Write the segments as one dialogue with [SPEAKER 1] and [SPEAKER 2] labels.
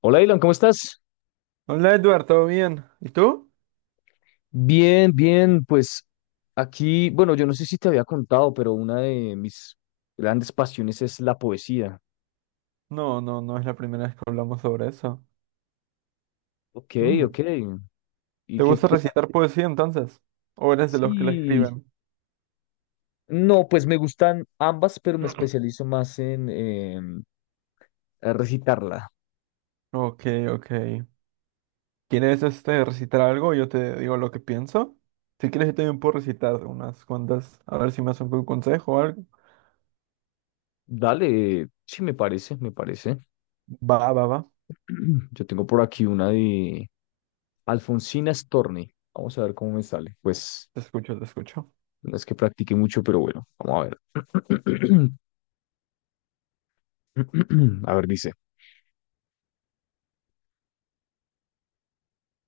[SPEAKER 1] Hola, Ilan, ¿cómo estás?
[SPEAKER 2] Hola Edward, ¿todo bien? ¿Y tú?
[SPEAKER 1] Bien, bien, pues aquí, bueno, yo no sé si te había contado, pero una de mis grandes pasiones es la poesía.
[SPEAKER 2] No es la primera vez que hablamos sobre eso.
[SPEAKER 1] Ok,
[SPEAKER 2] Mm.
[SPEAKER 1] ok. ¿Y
[SPEAKER 2] ¿Te
[SPEAKER 1] qué?
[SPEAKER 2] gusta
[SPEAKER 1] Qué-
[SPEAKER 2] recitar poesía entonces? ¿O eres de los que la
[SPEAKER 1] Sí,
[SPEAKER 2] escriben?
[SPEAKER 1] no, pues me gustan ambas, pero me especializo más a recitarla.
[SPEAKER 2] Ok, ok. ¿Quieres recitar algo? Yo te digo lo que pienso. Si quieres, yo también puedo recitar unas cuantas. A ver si me haces un consejo o algo.
[SPEAKER 1] Dale, sí, me parece, me parece.
[SPEAKER 2] Va, va, va.
[SPEAKER 1] Yo tengo por aquí una de Alfonsina Storni. Vamos a ver cómo me sale. Pues
[SPEAKER 2] Te escucho, te escucho.
[SPEAKER 1] no es que practique mucho, pero bueno, vamos a ver. A ver, dice.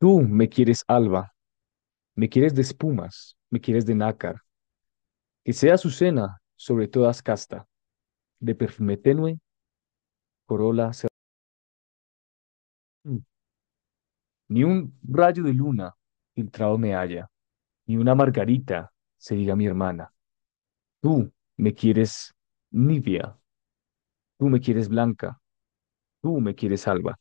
[SPEAKER 1] Tú me quieres alba, me quieres de espumas, me quieres de nácar, que sea su cena sobre todas casta, de perfume tenue, corola cer- Mm. Ni un rayo de luna filtrado me halla, ni una margarita se diga mi hermana. Tú me quieres nibia, tú me quieres blanca, tú me quieres alba.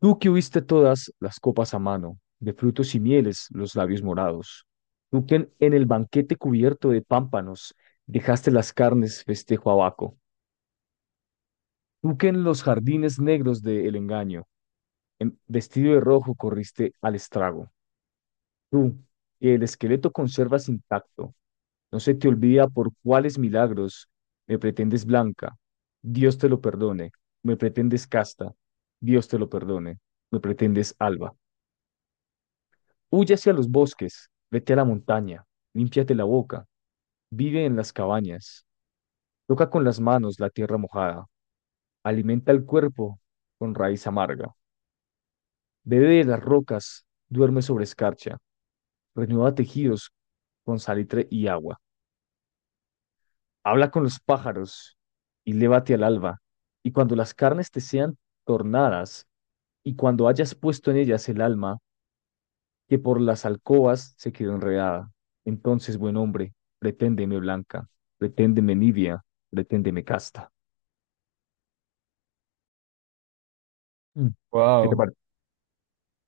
[SPEAKER 1] Tú que huiste todas las copas a mano, de frutos y mieles los labios morados. Tú que en el banquete cubierto de pámpanos dejaste las carnes festejo abaco. Tú que en los jardines negros del engaño, en- vestido de rojo, corriste al estrago. Tú que el esqueleto conservas intacto, no se te olvida por cuáles milagros me pretendes blanca. Dios te lo perdone. Me pretendes casta. Dios te lo perdone. Me pretendes alba. Huye hacia los bosques, vete a la montaña, límpiate la boca, vive en las cabañas, toca con las manos la tierra mojada, alimenta el cuerpo con raíz amarga. Bebe de las rocas, duerme sobre escarcha, renueva tejidos con salitre y agua. Habla con los pájaros y lévate al alba. Y cuando las carnes te sean tornadas, y cuando hayas puesto en ellas el alma, que por las alcobas se quedó enredada. Entonces, buen hombre, preténdeme blanca, preténdeme nibia, preténdeme casta. Mm. ¿Qué te,
[SPEAKER 2] Wow.
[SPEAKER 1] par-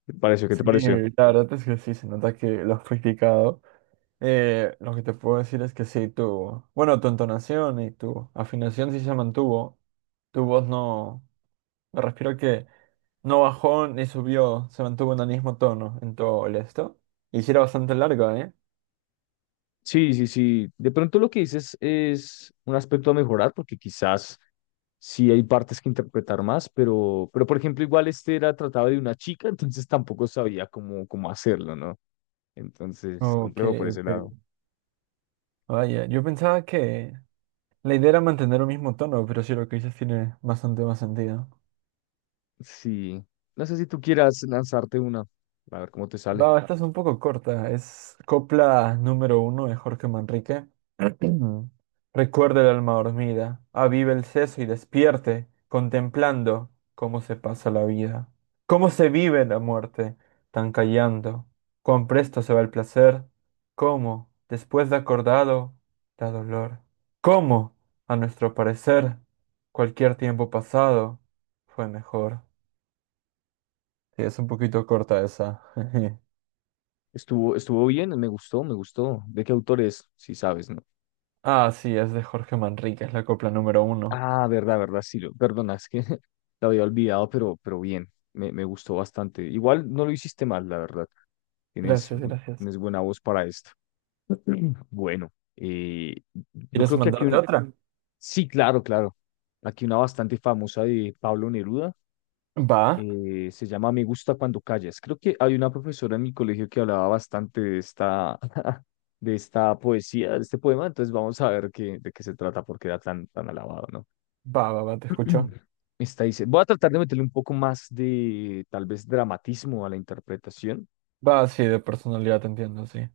[SPEAKER 1] te pareció? ¿Qué te
[SPEAKER 2] Sí,
[SPEAKER 1] pareció?
[SPEAKER 2] la verdad es que sí, se nota que lo has practicado. Lo que te puedo decir es que sí, bueno, tu entonación y tu afinación sí se mantuvo. Tu voz no, me refiero que no bajó ni subió, se mantuvo en el mismo tono en todo el esto. Y sí era bastante larga, ¿eh?
[SPEAKER 1] Sí, sí, sí. De pronto lo que dices es un aspecto a mejorar, porque quizás sí hay partes que interpretar más, pero por ejemplo, igual este era tratado de una chica, entonces tampoco sabía cómo, cómo hacerlo, ¿no? Entonces,
[SPEAKER 2] Ok,
[SPEAKER 1] complejo por ese
[SPEAKER 2] ok.
[SPEAKER 1] lado.
[SPEAKER 2] Vaya, yo pensaba que la idea era mantener un mismo tono, pero sí lo que dices tiene bastante más sentido.
[SPEAKER 1] Sí. No sé si tú quieras lanzarte una, a ver cómo te sale.
[SPEAKER 2] Va, esta es un poco corta. Es copla número uno de Jorge Manrique. Recuerda el alma dormida, avive el seso y despierte, contemplando cómo se pasa la vida, cómo se vive la muerte, tan callando, cuán presto se va el placer, cómo, después de acordado, da dolor, cómo, a nuestro parecer, cualquier tiempo pasado fue mejor. Sí, es un poquito corta esa.
[SPEAKER 1] Estuvo, estuvo bien, me gustó, me gustó. ¿De qué autor es? Si sabes, ¿no?
[SPEAKER 2] Ah, sí, es de Jorge Manrique, es la copla número uno.
[SPEAKER 1] Ah, verdad, verdad, sí, lo, perdona, es que lo había olvidado, pero bien, me gustó bastante. Igual no lo hiciste mal, la verdad. Tienes,
[SPEAKER 2] Gracias,
[SPEAKER 1] bu-
[SPEAKER 2] gracias.
[SPEAKER 1] tienes buena voz para esto. Bueno, yo
[SPEAKER 2] ¿Quieres
[SPEAKER 1] creo que aquí
[SPEAKER 2] mandarte
[SPEAKER 1] un...
[SPEAKER 2] otra?
[SPEAKER 1] Sí, claro, claro. Aquí una bastante famosa de Pablo Neruda.
[SPEAKER 2] Va,
[SPEAKER 1] Eh, se llama Me gusta cuando callas. Creo que hay una profesora en mi colegio que hablaba bastante de esta, de esta poesía, de este poema. Entonces vamos a ver qué, de qué se trata, porque era tan, tan alabado, ¿no?
[SPEAKER 2] Va, te escucho.
[SPEAKER 1] Está dice, voy a tratar de meterle un poco más de tal vez dramatismo a la interpretación
[SPEAKER 2] Va, sí, de personalidad te entiendo, sí.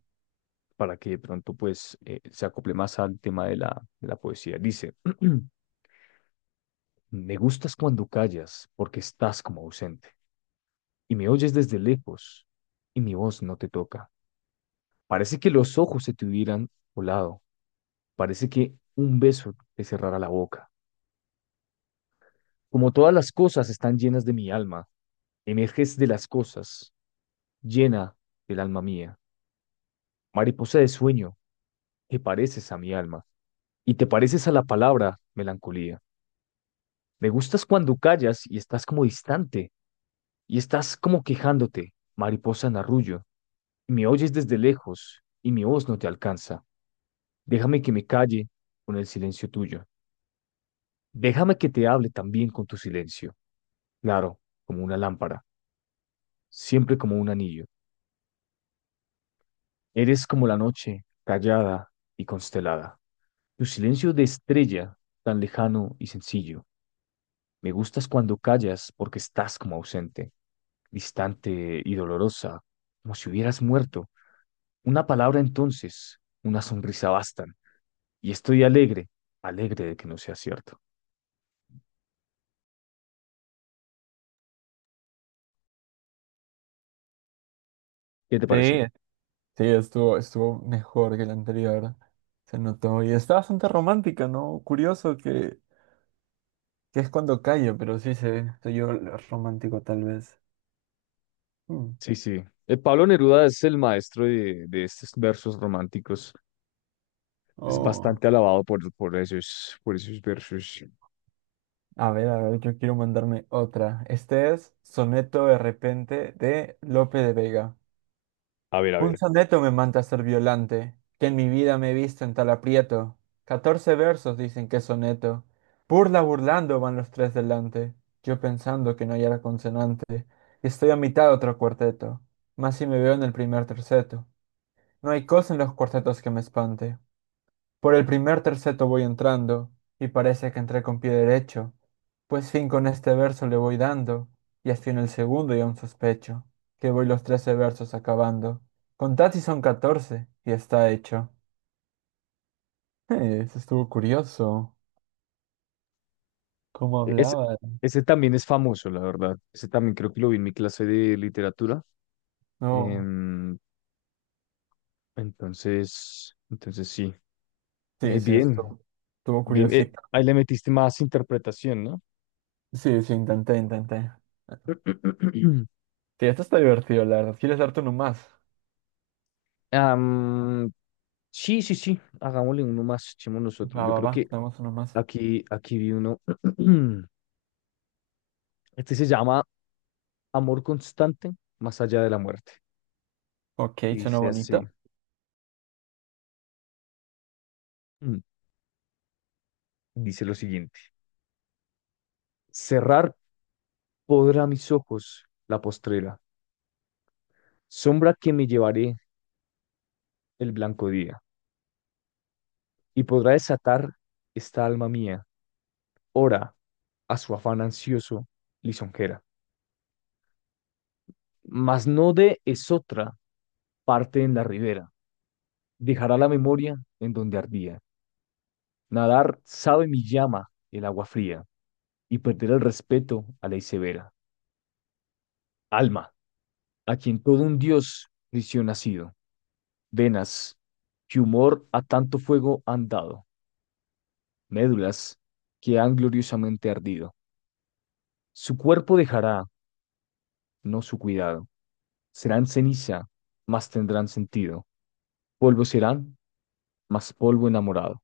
[SPEAKER 1] para que de pronto pues se acople más al tema de la poesía. Dice, me gustas cuando callas porque estás como ausente y me oyes desde lejos y mi voz no te toca. Parece que los ojos se te hubieran volado, parece que un beso te cerrara la boca. Como todas las cosas están llenas de mi alma, emerges de las cosas, llena del alma mía. Mariposa de sueño. Te pareces a mi alma y te pareces a la palabra melancolía. Me gustas cuando callas y estás como distante y estás como quejándote, mariposa en arrullo. Me oyes desde lejos y mi voz no te alcanza. Déjame que me calle con el silencio tuyo. Déjame que te hable también con tu silencio. Claro, como una lámpara, siempre como un anillo. Eres como la noche, callada y constelada. Tu silencio de estrella, tan lejano y sencillo. Me gustas cuando callas porque estás como ausente, distante y dolorosa, como si hubieras muerto. Una palabra entonces, una sonrisa bastan. Y estoy alegre, alegre de que no sea cierto. ¿Qué te parece?
[SPEAKER 2] Sí, sí, estuvo mejor que la anterior. Se notó. Y está bastante romántica, ¿no? Curioso que es cuando calla, pero sí se yo romántico tal vez. Mm.
[SPEAKER 1] Sí, sí. Pablo Neruda es el maestro de estos versos románticos. Es
[SPEAKER 2] Oh.
[SPEAKER 1] bastante alabado por esos versos.
[SPEAKER 2] A ver, yo quiero mandarme otra. Este es Soneto de repente de Lope de Vega.
[SPEAKER 1] A ver, a
[SPEAKER 2] Un
[SPEAKER 1] ver.
[SPEAKER 2] soneto me manda a ser violante, que en mi vida me he visto en tal aprieto. Catorce versos dicen que es soneto. Burla burlando van los tres delante. Yo pensando que no hallara consonante, y estoy a mitad de otro cuarteto. Más si me veo en el primer terceto. No hay cosa en los cuartetos que me espante. Por el primer terceto voy entrando, y parece que entré con pie derecho, pues fin con este verso le voy dando, y así en el segundo y aún sospecho, que voy los trece versos acabando. Contad si son catorce, y está hecho. Eso estuvo curioso. ¿Cómo
[SPEAKER 1] E- Es,
[SPEAKER 2] hablaba?
[SPEAKER 1] ese también es famoso, la verdad. Ese también creo que lo vi en mi clase de literatura.
[SPEAKER 2] No.
[SPEAKER 1] Em, Entonces, entonces sí.
[SPEAKER 2] Sí, sí,
[SPEAKER 1] Bien,
[SPEAKER 2] estuvo
[SPEAKER 1] bien. Eh,
[SPEAKER 2] curiosito.
[SPEAKER 1] ahí le metiste más interpretación, ¿no?
[SPEAKER 2] Sí, sí, intenté. Sí, esto está divertido, la verdad. ¿Quieres darte uno más?
[SPEAKER 1] Am, sí, sí, sí. Hagámosle uno más, echemos nosotros.
[SPEAKER 2] Va,
[SPEAKER 1] Yo
[SPEAKER 2] va,
[SPEAKER 1] creo
[SPEAKER 2] va,
[SPEAKER 1] que
[SPEAKER 2] damos uno más.
[SPEAKER 1] aquí, aquí vi uno. Este se llama Amor constante más allá de la muerte.
[SPEAKER 2] Ok,
[SPEAKER 1] Y
[SPEAKER 2] suena
[SPEAKER 1] dice
[SPEAKER 2] bonito.
[SPEAKER 1] así. mm, Dice lo siguiente. Cerrar podrá mis ojos la postrera, sombra que me llevaré el blanco día, y podrá desatar esta alma mía ora a su afán ansioso lisonjera. Mas no de esotra parte en la ribera, dejará la memoria en donde ardía. Nadar sabe mi llama el agua fría, y perder el respeto a ley severa. Alma, a quien todo un dios prisión ha sido. Venas, que humor a tanto fuego han dado. Médulas, que han gloriosamente ardido. Su cuerpo dejará, no su cuidado. Serán ceniza, mas tendrán sentido. Polvo serán, más polvo enamorado.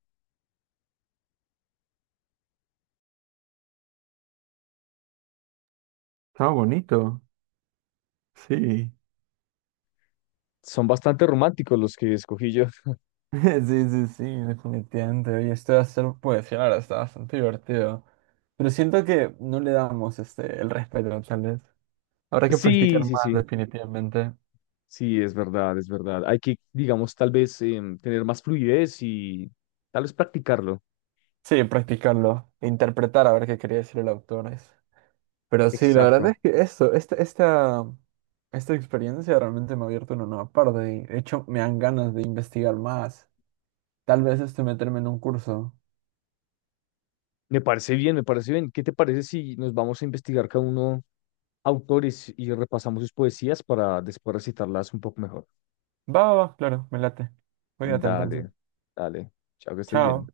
[SPEAKER 2] Estaba bonito. Sí.
[SPEAKER 1] Son bastante románticos los que escogí yo.
[SPEAKER 2] Sí, sí, sí, definitivamente. Oye, esto de hacer poesía, la verdad, está bastante divertido. Pero siento que no le damos el respeto, tal vez. Habrá que practicar
[SPEAKER 1] Sí, sí,
[SPEAKER 2] más,
[SPEAKER 1] sí.
[SPEAKER 2] definitivamente.
[SPEAKER 1] Sí, es verdad, es verdad. Hay que, digamos, tal vez tener más fluidez y tal vez practicarlo.
[SPEAKER 2] Sí, practicarlo. Interpretar a ver qué quería decir el autor. Pero sí, la verdad
[SPEAKER 1] Exacto.
[SPEAKER 2] es que esta experiencia realmente me ha abierto una nueva parte. Y, de hecho, me dan ganas de investigar más. Tal vez meterme en un curso.
[SPEAKER 1] Me parece bien, me parece bien. ¿Qué te parece si nos vamos a investigar cada uno autores y repasamos sus poesías para después recitarlas un poco mejor?
[SPEAKER 2] Va, va, va, claro, me late. Cuídate
[SPEAKER 1] Dale,
[SPEAKER 2] entonces.
[SPEAKER 1] dale. Chao, que estés bien.
[SPEAKER 2] Chao.